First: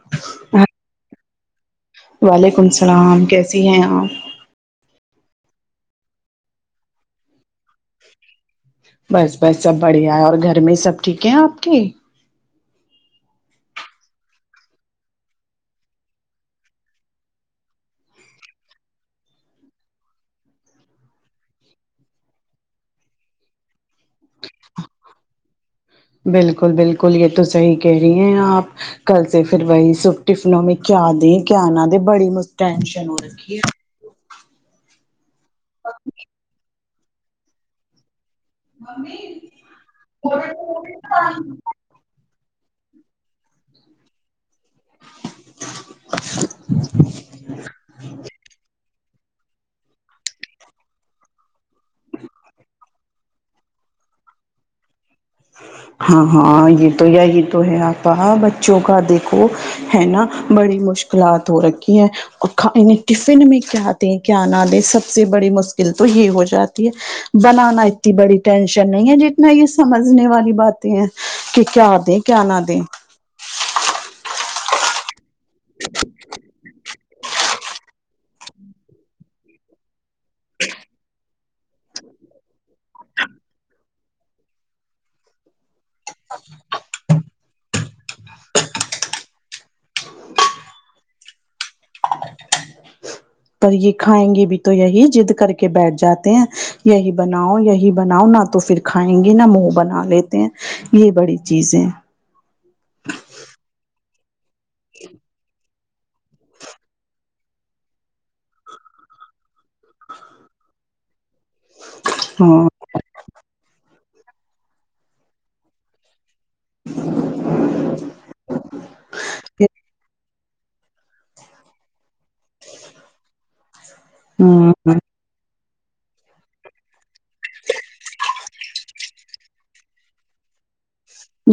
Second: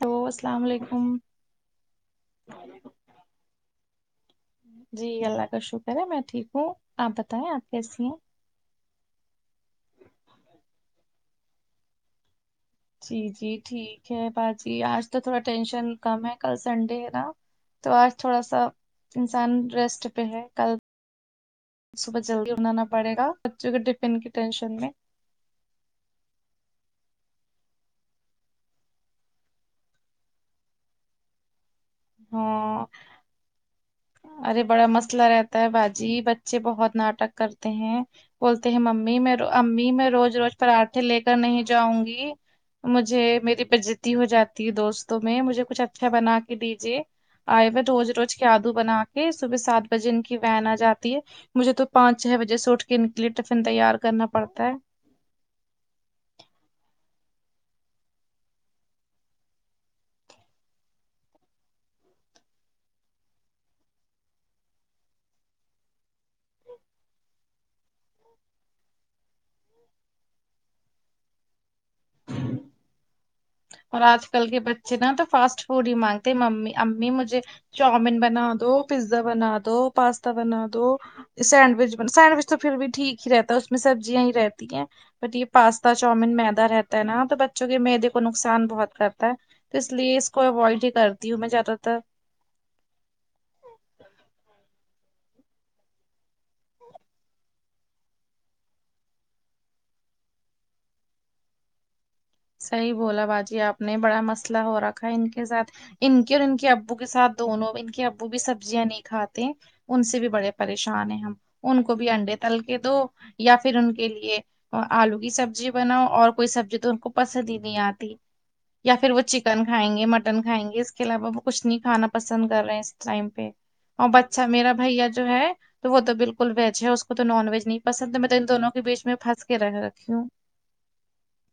hello السلام ہاں علیکم وعلیکم السلام کیسی ہیں آپ جی اللہ کا شکر ہے میں ٹھیک ہوں آپ بتائیں آپ کیسی ہیں بس بس سب بڑھیا ہے اور گھر میں سب ٹھیک ہیں آپ کے جی جی ٹھیک ہے باجی آج تو تھوڑا ٹینشن کم ہے کل سنڈے ہے نا تو آج تھوڑا سا انسان ریسٹ پہ ہے کل صبح جلدی اڑنا نا پڑے گا بچوں کے ٹفین کی ٹینشن میں بالکل بالکل یہ تو صحیح کہہ رہی ہیں آپ کل سے پھر وہی س ٹفنوں میں کیا دے کیا نہ دے بڑی م ہاں ٹینشن ہو رکھی ہے ارے بڑا مسئلہ رہتا ہے باجی بچے بہت ناٹک کرتے ہیں بولتے ہیں ممی میں امی میں روز روز پراٹھے لے کر نہیں جاؤں گی مجھے میری [unintelligible] تی ہو جاتی ہے دوستوں میں مجھے کچھ اچھا بنا کے دیجیے آئے ہو روز روج کیا دوں بنا کے صبح سات بجے ان کی وین آ جاتی ہے مجھے تو پانچ چھ بجے سے اٹھ کے ان کے لیے ٹفن تیار کرنا پڑتا ہے ہاں ہاں یہ تو یہی تو ہے آپا بچوں کا دیکھو ہے نا بڑی مشکلات ہو رکھی ہے یں ٹفن میں کیا دیں کیا نہ دیں سب سے بڑی مشکل تو یہ ہو جاتی ہے بنانا اتنی بڑی ٹینشن نہیں ہے جتنا یہ سمج سنے والی باتیں ہیں کہ کیا دیں کیا نہ دیں اور آج کل کے ب چے نا تو فاسٹ فوڈ ہی مانگتے ممی امی مجھے چاؤمین بنا دو پیزا بنا دو پاستا بنا دو سینڈوچ بن سینڈوچ تو پھر بھی ٹھیک ہی رہتا ہے اس میں سبزیاں ہی رہتی ہیں بٹ یہ پاس تا چاومین میدا رہتا ہے نا تو بچوں کے میدے کو نقصان بہت کرتا ہے تو اس لیے اس کو اوائڈ ہی کرتی ہوں میں زیادہ تر [unintelligible] پر یہ کھائیں گے بھی تو یہی جد کر کے بیٹھ جاتے ہیں یہی بناؤ یہی بناؤ نہ تو پھر کھائیں گے نا منہ بنا لیتے ہیں یہ بڑی چیزیں صحیح بولا باجی آپ نے بڑا مسئلہ ہو رکھا ہے ان کے ساتھ ان کے اور ان کے ابو کے ساتھ دونوں ان کے ابو بھی سبزیاں نہیں کھاتے ان سے بھی بڑے پریشان ہیں ہم ان کو بھی انڈے تل ہاں کے دو یا پھر ان کے لیے آلو کی سبزی بناؤ اور کوئی سبزی تو ان کو پسند ہی نہیں آتی یا پھر وہ چکن کھائیں گے مٹ ٹن کھایں گے اس کے علاوہ وہ کچھ نہیں کھانا پسند کر رہے ہیں اس ٹائم پہ اور بچہ میرا ہوں بھیا جو جو ہے تو وہ تو بالکل ویج ہے اس کو تو نان ویج نہیں پسند ہے میں تو ان دونوں کے بیچ میں پھنس کے رہ رکھی ہوں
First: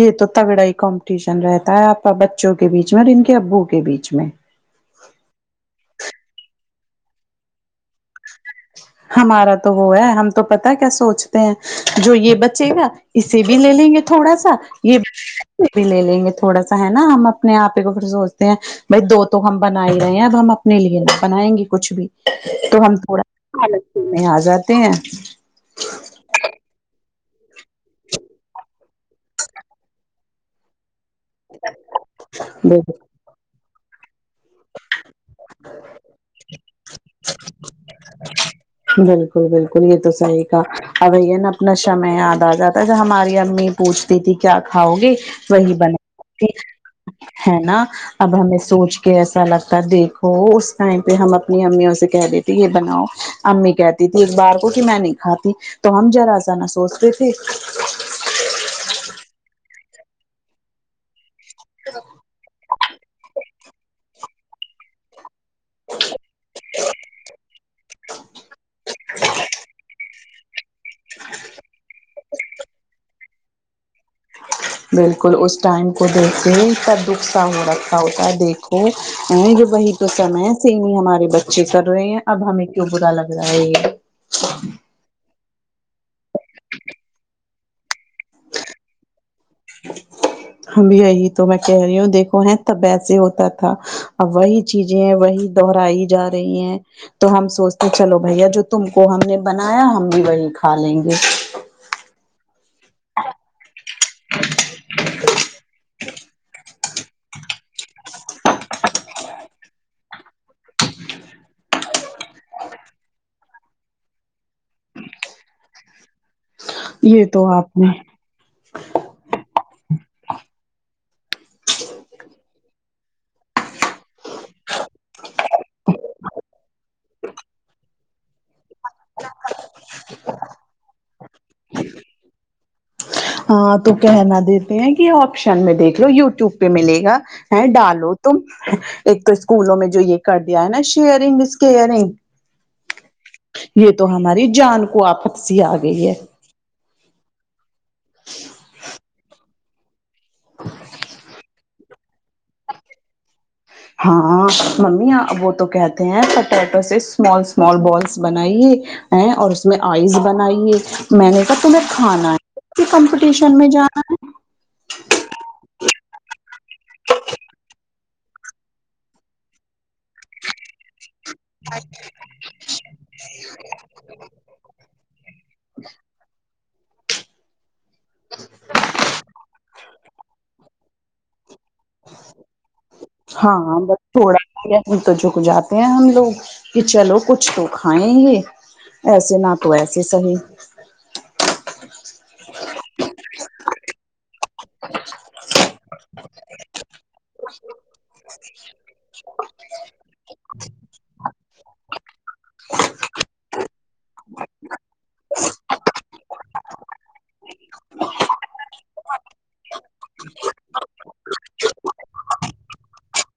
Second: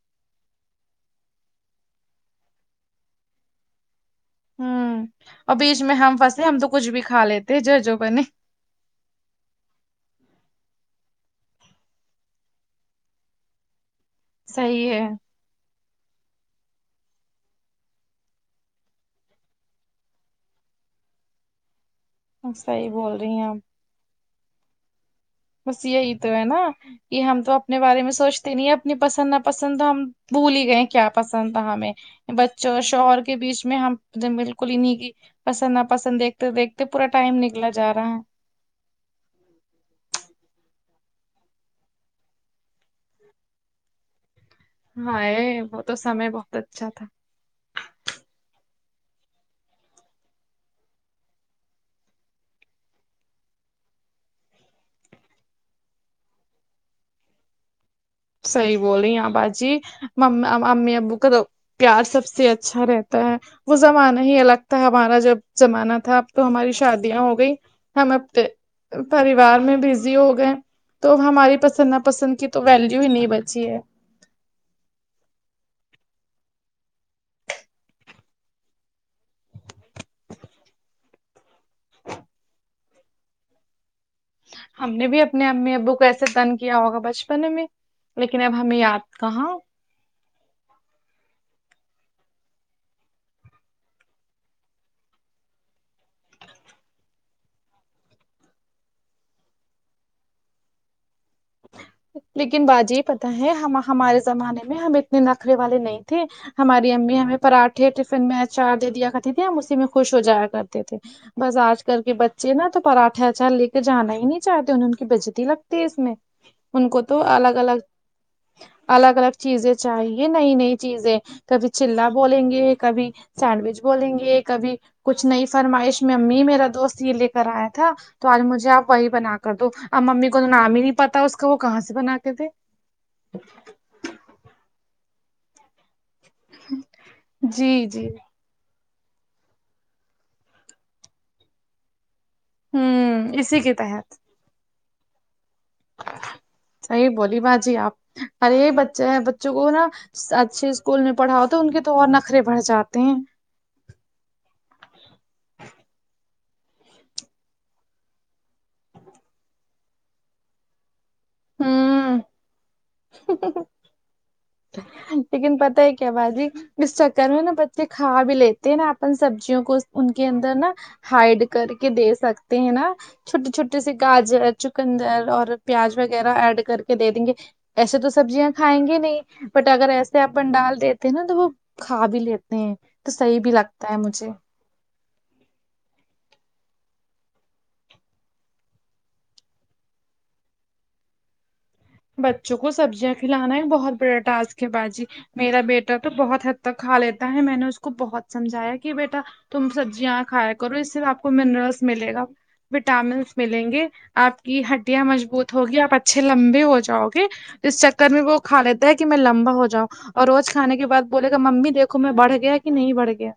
یہ تو تگڑا ہی کمپٹیشن رہتا ہے آپ بچوں کے بیچ میں اور ان کے ابو کے بیچ میں ہوں اور بیچ میں ہم پھنسے ہم تو کچھ بھی کھا لیتے جو جو بنے ہمارا تو ہو ہے ہم تو پتا کیا سوچتے ہیں جو یہ بچے گا اسے بھی لے لیں گے تھوڑا سا صحیح یہ ہے بھی لے لیں گے تھوڑا سا ہے نا ہم اپنے آپ ہی کو پھر سوچتے ہیں بھائی دو تو ہم بنا ہی رہے ہیں اب ہم اپنے لیے نا بنائیں گے کچھ بھی تو صحیح ہم بول تھوڑا رہی ہیں آپ آ جاتے ہیں بس یہ ہی تو ہے نا یہ ہم تو اپنے بارے میں سوچتے نہیں ہے اپنی پسند نا پسند تو ہم بھول ہی گئے کیا پسند تھا ہمیں بچوں اور شوہر کے بیچ میں اس میں ہم بلکل انہیں کی پسند نہ پسند دیکھتے دیکھتے پورا ٹائم نکلا جا رہا ہے بلکل بلکل یہ تو سہی کھا اب اپنا شمعے یاد آ جاتا ہے جو ہماری امی پوچھتی تھی کیا کھاؤ ہے گے ہائے وہی وہ تو سمے بنا بہت اچھا تھا ہے نا اب ہمیں سوچ کے ایسا لگتا دیکھو اس ٹائم پہ ہم اپنی امیوں سے کہہ دیتے یہ بناؤ امی کہتی تھی ایک بار کو کہ میں نہیں کھاتی تو ہم جارا سا نہ سوچتے تھے سہی بول رہی آپ باجی امی ابو کا تو پیار سب سے اچھا رہتا وہ زمانہ ہی الگ تھا ہمارا جب زمانہ تھا اب تو ہماری شادیاں ہو گئی ہم آپتے پریوار میں بزی ہو گئے تو ہماری پسند نا پسند کی تو ویلو نہیں بچی ہے بلکل اس ٹائم کو دیکھتے ہی سب کچھ سامنے رکھا ہوتا دیکھو یہ وہی تو سمے سے ہی ہمارے بچے کر رہے ہیں اب ہم کیوں برا لگ رہا ہے یہ ہم نے بھی اپنے امی ابو کو ایسے تنگ کیا ہوگا بچپن میں لیکن اب ہمیں یاد کہاں ہم یہی تو میں کہہ رہی ہوں دیکھو ہے تب ویسے ہوتا تھا اب وہی چیزیں ہیں وہی دہرائی جا رہی ہیں تو ہم سوچتے چلو بھیا جو تم کو ہم نے بنایا ہم بھی وہی کھا لیں گے لیکن باجی پتہ ہے ہم ہمارے زمانے میں ہم اتنے نخرے والے نہیں تھے ہماری امی ہمیں پراٹھے ٹفن میں اچار دے دیا کرتی تھی ہم اسی میں خوش ہو جایا کرتے تھے بس آج کل کے بچے نا تو پراٹھے اچار لے کے جانا ہی نہیں چاہتے انہیں ان کی بیزاتی لگتی ہے اس میں ان کو تو یہ الگ آپ الگ نے الگ الگ چیزیں چاہیے نئی نئی چیزیں کبھی چیلا بولیں گے کبھی سینڈوچ بولیں گے کبھی کچھ نئی فرمائش میں امی میرا دوست یہ لے کر آیا تھا تو آج مجھے آپ وہی بنا کر دو اب ممی کو تو نام ہی نہیں پتا اس کا وہ کہاں سے بنا کے دے ہاں تو کہنا دیتے ہیں کہ آپ شن میں دیکھ لو یو ٹیوب پہ ملے گا ہے جی جی ڈالو تم ایک تو اسکولوں میں جو یہ کر دیا ہے نا شیئرنگ اسکیئرنگ ہوں اسی کے یہ تو تحت ہماری جان کو آفت سی آ گئی ہے سہی بولی باجی آپ ارے یہ بچے ہیں بچوں کو نا اچھے اسکول میں پڑھاؤ تو ان کے تو اور نخرے بڑھ جاتے ہیں ہاں ممی وہ تو کہتے ہیں پوٹیٹو سے اسمال اسمال بالس بنائیے ہیں اور اس میں آئز بنائیے میں نے کہا تمہیں ہوں کھانا ہے کسی کمپٹیشن میں جانا ہے لیکن پتہ ہے کیا باجی اس چکر میں نا بچے کھا بھی لیتے نا اپن سبزیوں کو ان کے اندر نا ہائڈ کر کے دے سکتے ہیں نا چھوٹے چھوٹے سے گاجر چکندر اور پیاز وغیرہ ایڈ کر کے دے دیں گے ایسے تو سبزیاں کھائیں گے نہیں بٹ اگر ایسے اپن ڈال دیتے ہیں نا تو وہ کھا بھی لیتے ہیں تو صحیح بھی لگتا ہے مجھے ہم تو جھک جاتے ہیں ہم لوگ کہ چلو کچھ تو کھائیں یہ ایسے نہ تو ایسے صحیح بچوں کو سبزیاں کھلانا ہی بہت بڑا ٹاسک ہے باجی میرا بیٹا تو بہت حد تک کھا لیتا ہے میں نے اس کو بہت سمجھایا کہ بیٹا تم سبزیاں کھایا کرو اس سے آپ کو منرلس ملے گا وٹامنس ملیں گے آپ کی ہڈیاں مضبوط ہوگی آپ اچھے لمبے ہو جاؤگے اس چکر میں وہ کھا لیتا ہے کہ میں لمبا ہو جاؤں اور روز کھانے کے بعد بولے گا ممی دیکھو میں بڑھ گیا کہ نہیں بڑھ گیا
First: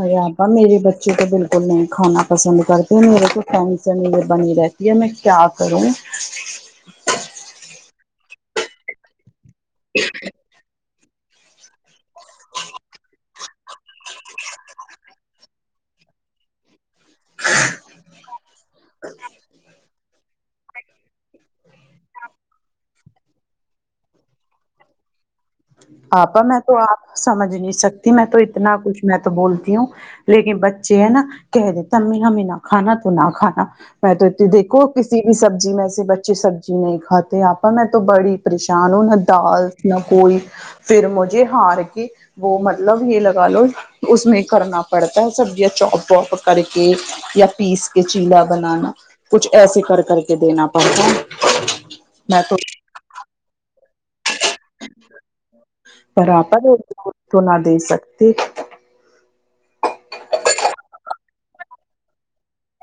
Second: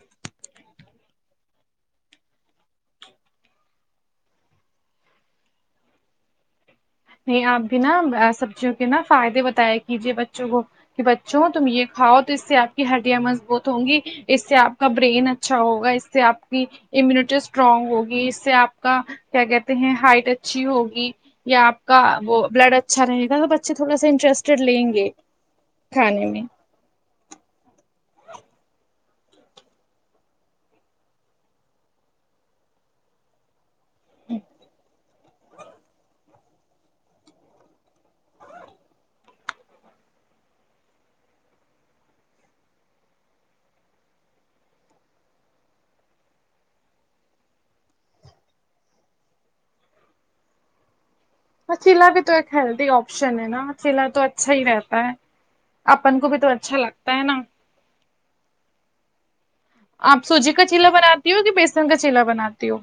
ارے آپا میرے بچے تو بالکل نہیں کھانا پسند کرتے میرے کو ٹنشن ہی بنی رہتی یہ میں کیا کروں نہیں آپ بھی نہ سبزیوں کے نہ فائدے بتایا کیجے بچوں کو کہ بچوں تم یہ کھاؤ تو اس سے آپ کی ہڈیاں مضبوط ہوں گی اس سے آپ کا برین اچھا ہوگا اس سے آپ کی امیونٹی اسٹرانگ ہوگی اس سے آپ کا کیا کہتے ہیں ہائٹ اچھی ہوگی یا آپ کا وہ بلڈ اچھا رہے گا تو بچے تھوڑا سا انٹرسٹیڈ لیں گے آپا میں تو آپ کو سمجھ نہیں سکتی میں تو اتنا کچھ میں تو بولتی ہوں لیکن بچے ہے نہ کہے دیتے ہمیں نہ کھانا تو نہ کھانا میں تو اتی دیکھو کسی بھی سبزی میں سے بچ ے سبزی نہیں کھاتے آپا میں تو بڑی پریشان ہوں نہ دال نہ کوئی پھر مجھے ہار کی وہ مطلب یہ لگا لو اس میں کرنا پڑتا ہے سبزیاں چوپ واپ کر کے یا پیس کے چیلا بنانا کچھ ایسے کر کر کے دینا پڑتا وہ چیلا بھی تو ایک ہیلدی آپشن ہے نا چیلا تو اچھا ہی رہتا ہے اپن کو پر بھی تو آپا اچھا روز روز لگتا ہے تو نا نہ دے سکتے آپ سوجی کا چیلا بناتی ہو یہ بیسن کا چیلا بناتی ہو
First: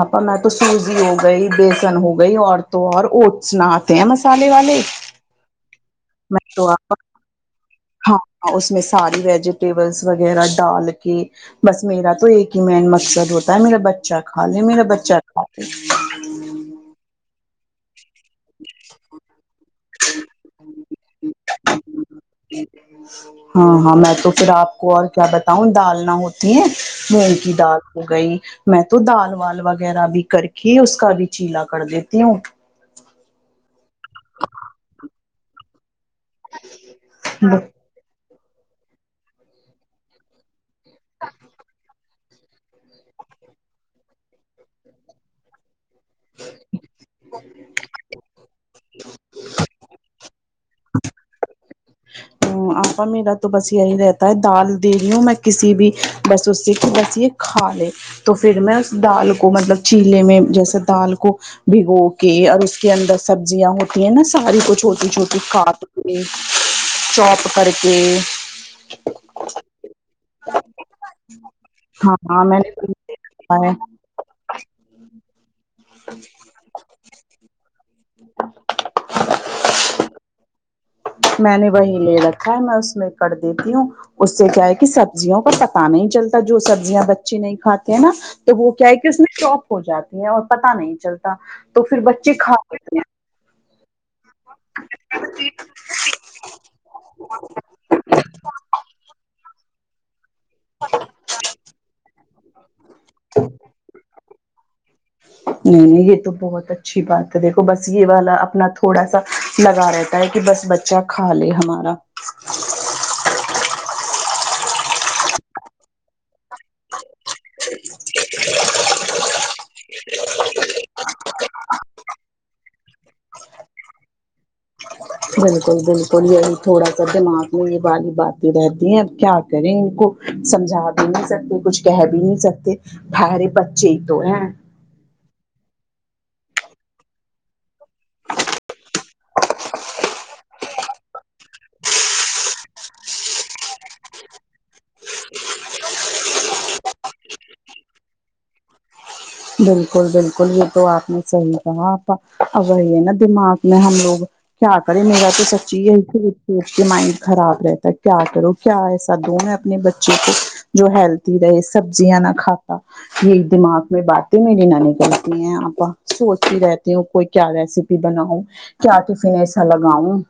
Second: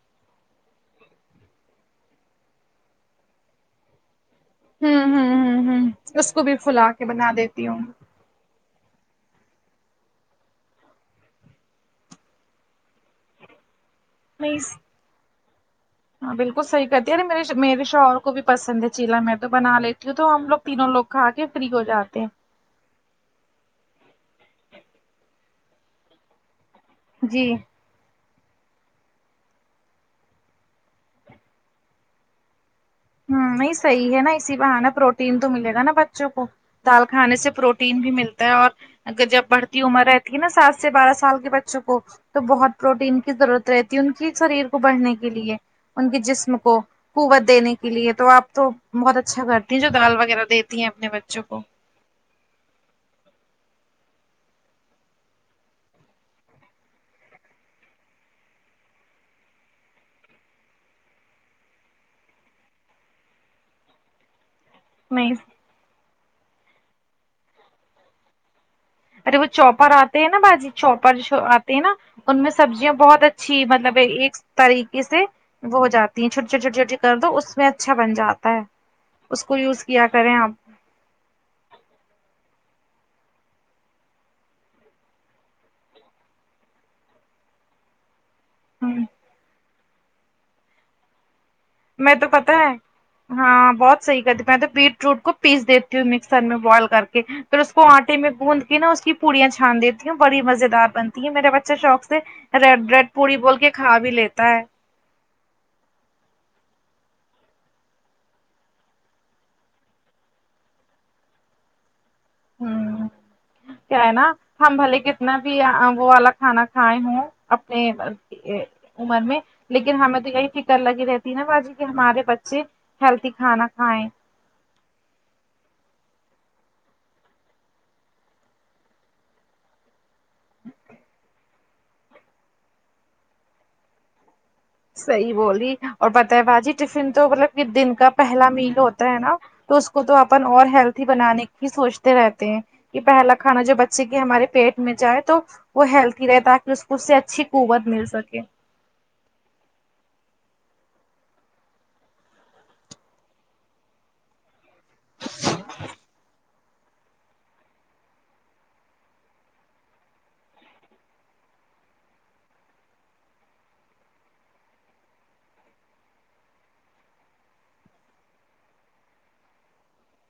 آپا میں تو سوزی ہو گئی بیسن ہو گئی اور تو اور اوٹس نہ تے ہیں مسالے والے ہوں ہوں ہوں ہوں اس میں کو بھی تو پھلا آپ کے بنا دیتی ہوں ہاں اس میں ساری ویجیٹیبلس وغیرہ ڈال کے بس میرا تو ایک ہی مین مقصد ہوتا ہے میرا بچہ کھا لے نائس میرا بچہ کھا لے ہاں بالکل صحیح کہتی کے میرے میرے شوہر کو بھی پسند ہے چیلا میں تو بنا لیتی ہوں تو ہم لوگ تینوں لوگ کھا کے فری ہو جاتے ہیں ہاں ہاں میں تو پھر آپ کو اور کیا بتاؤں دال نہ ہوتی ہے مونگ جی کی دال ہو گئی میں تو دال وال وغیرہ بھی کر کے اس کا بھی چیلا کر دیتی ہوں ہوں نہیں صحیح ہے نہ اسی بہانے پروٹین تو ملے گا نہ بچوں کو دال کھانے سے پرو ٹین بھی ملتا ہے اور اگر جب بڑھتی عمر رہتی ہے نہ سات سے بارہ سال کے بچوں کو تو بہت پروٹین کی ضرورت رہتی ہے ان کی شریر کو بڑھنے کے لیے ان کے جسم کو قوت دینے کے لیے تو آپ تو بہت اچھا کرتی جو دال وغیرہ دیتی ہیں اپنے بچوں کو آپا میرا تو بس یہی رہتا ہے دال دے رہی ہوں میں کسی بھی بس اس سے کی بس یہ کھا لے تو پھر میں اس دال کو مطلب چیلے میں جیسے دال کو بھگو کے اور اس کے اندر سبزیاں ہوتی ہیں نا ساری کچھ ہو چھوٹی نہیں چھوٹی کاٹ کے چوپ کر کے ارے وہ چوپر آتے ہیں نہ باجی چوپرش آتے ہیں نہ ہاں ان ہاں میں سبزیاں بہت اچھی نے مطلب ا ایک طریقے سے وہ ہو جاتی ہیں چھوٹی چھوٹی چھوٹی چھوٹی کر دو اس میں اچھ اچھا بن جاتا ہے اس کو یوز کیا کریں آپ میں نے وہی لے رکھا ہے میں اس میں کر دیتی ہوں اس سے کیا ہے کہ سبزیوں کا پتا نہیں چلتا جو سبزیاں بچے نہیں کھاتے ہیں نہ وہ کیا ہے ہمم کہ اس میں چوپ ہو جاتی ہے اور پتہ نہیں چلتا پھر میں تو بچے پتا کھا لیتے ہے ہاں بہت صحیح کرتی میں تو بیٹروٹ کو پیس دیتی ہوں مکسر میں بوائل کر کے پھر اس کو آٹے میں گوند کے نا اس کی پوریاں چھان دے بڑی مزے دار بنتی ہے میرا بچہ شوق سے ریڈ ریڈ پوری بول کے کھا بھی لیتا ہے نہیں یہ تو بہت اچھی بات ہے دیکھو بس یہ والا اپنا تھوڑا سا لگا رہتا ہے کہ بس ب چہ کھا لے ہمارا ہوں کیا ہے نا ہم بھلے کتنا بھی وہ والا کھانا کھائے ہوں اپنے آ اے عمر میں لیکن ہمیں تو یہی ف کر لگی رہتی ہے نا باجی کہ ہمارے بچے ہیلٹی کھانا کھائیں بالکل بالکل یہی تھوڑا سا دماغ میں یہ والی باتیں رہتی ہیں اب کیا کریں ان کو سمجھا بھی نہیں سکتے کچھ کہہ بھی نہیں سکتے بیھرے بچے ہی تو ہیں صحیح بولی اور بتائے باجی ٹفن تو مطلب کہ دن کا پہلا میل ہوتا ہے نا تو اس کو تو اپن اور ہیلتی بنانے کی سوچتے رہتے ہیں یہ پہلا کھانا جو بچے کی ہمارے پیٹ میں جائے تو وہ ہیلتی رہے تاکہ اس کو اس سے اچھی قوت مل سکے بالکل بالکل یہ تو آپ نے صحیح کہا آپا اب وہی ہے نا دماغ میں ہم لوگ کیا کرے میرا تو سچی یہی سوچ کے مائنڈ خراب رہتا ہے کیا کروں کیا ایسا دوں میں اپنے بچے کو جو ہیلتی رہے سبزیاں نہ کھاتا یہ ایک دماغ میں بات تو میری نانی کہتی ہیں آپ سوچتی رہتی ہوں کوئی کیا ریسیپی بناؤ کیا ٹفن ایسا لگاؤں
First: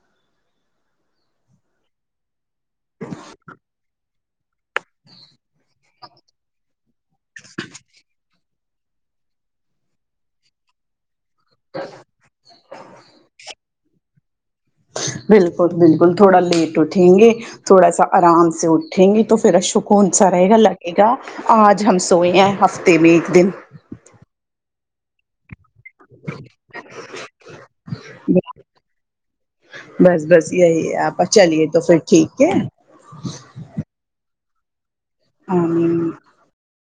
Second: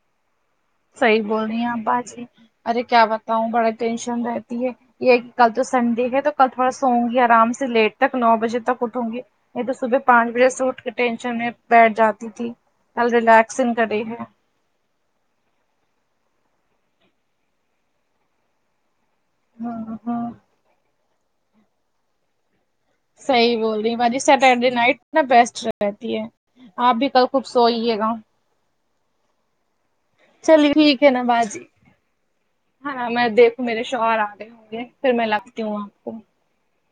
صحیح بول رہی ہیں آپ باجی ارے کیا بتاؤں بڑا ٹینشن رہ یہ یہ کل تو سنڈے ہے تو کل تھوڑا سوؤں کے آرام سے لیٹ تک نو بجے تک اٹھوں گی نہیں تو صبح پانچ بجے سے اٹھ کے ٹینشن میں بیٹھ جاتی تھی کل ریلیکسنگ کری ہوں بالکل بالکل تھوڑا لیٹ اٹھیں گے تھوڑا سا آرام سے ا ٹھیں گی تو پھر ہمم سکون ہمم سا رہے گا لگے گا آج ہم سوئے ہیں ہفت صحیح بول رہی باجی سٹرڈے نائٹ میں بیسٹ رہتی ہے آپ بھی کل خوب سوئیے گا بس بس چلیے یہی ٹھیک ہے نا آپا چلیے باجی تو پھر ٹھیک ہے ہاں میں دیکھوں میرے شوہر آگے ہوں گے پھر میں لگتی ہوں آمین آپ کو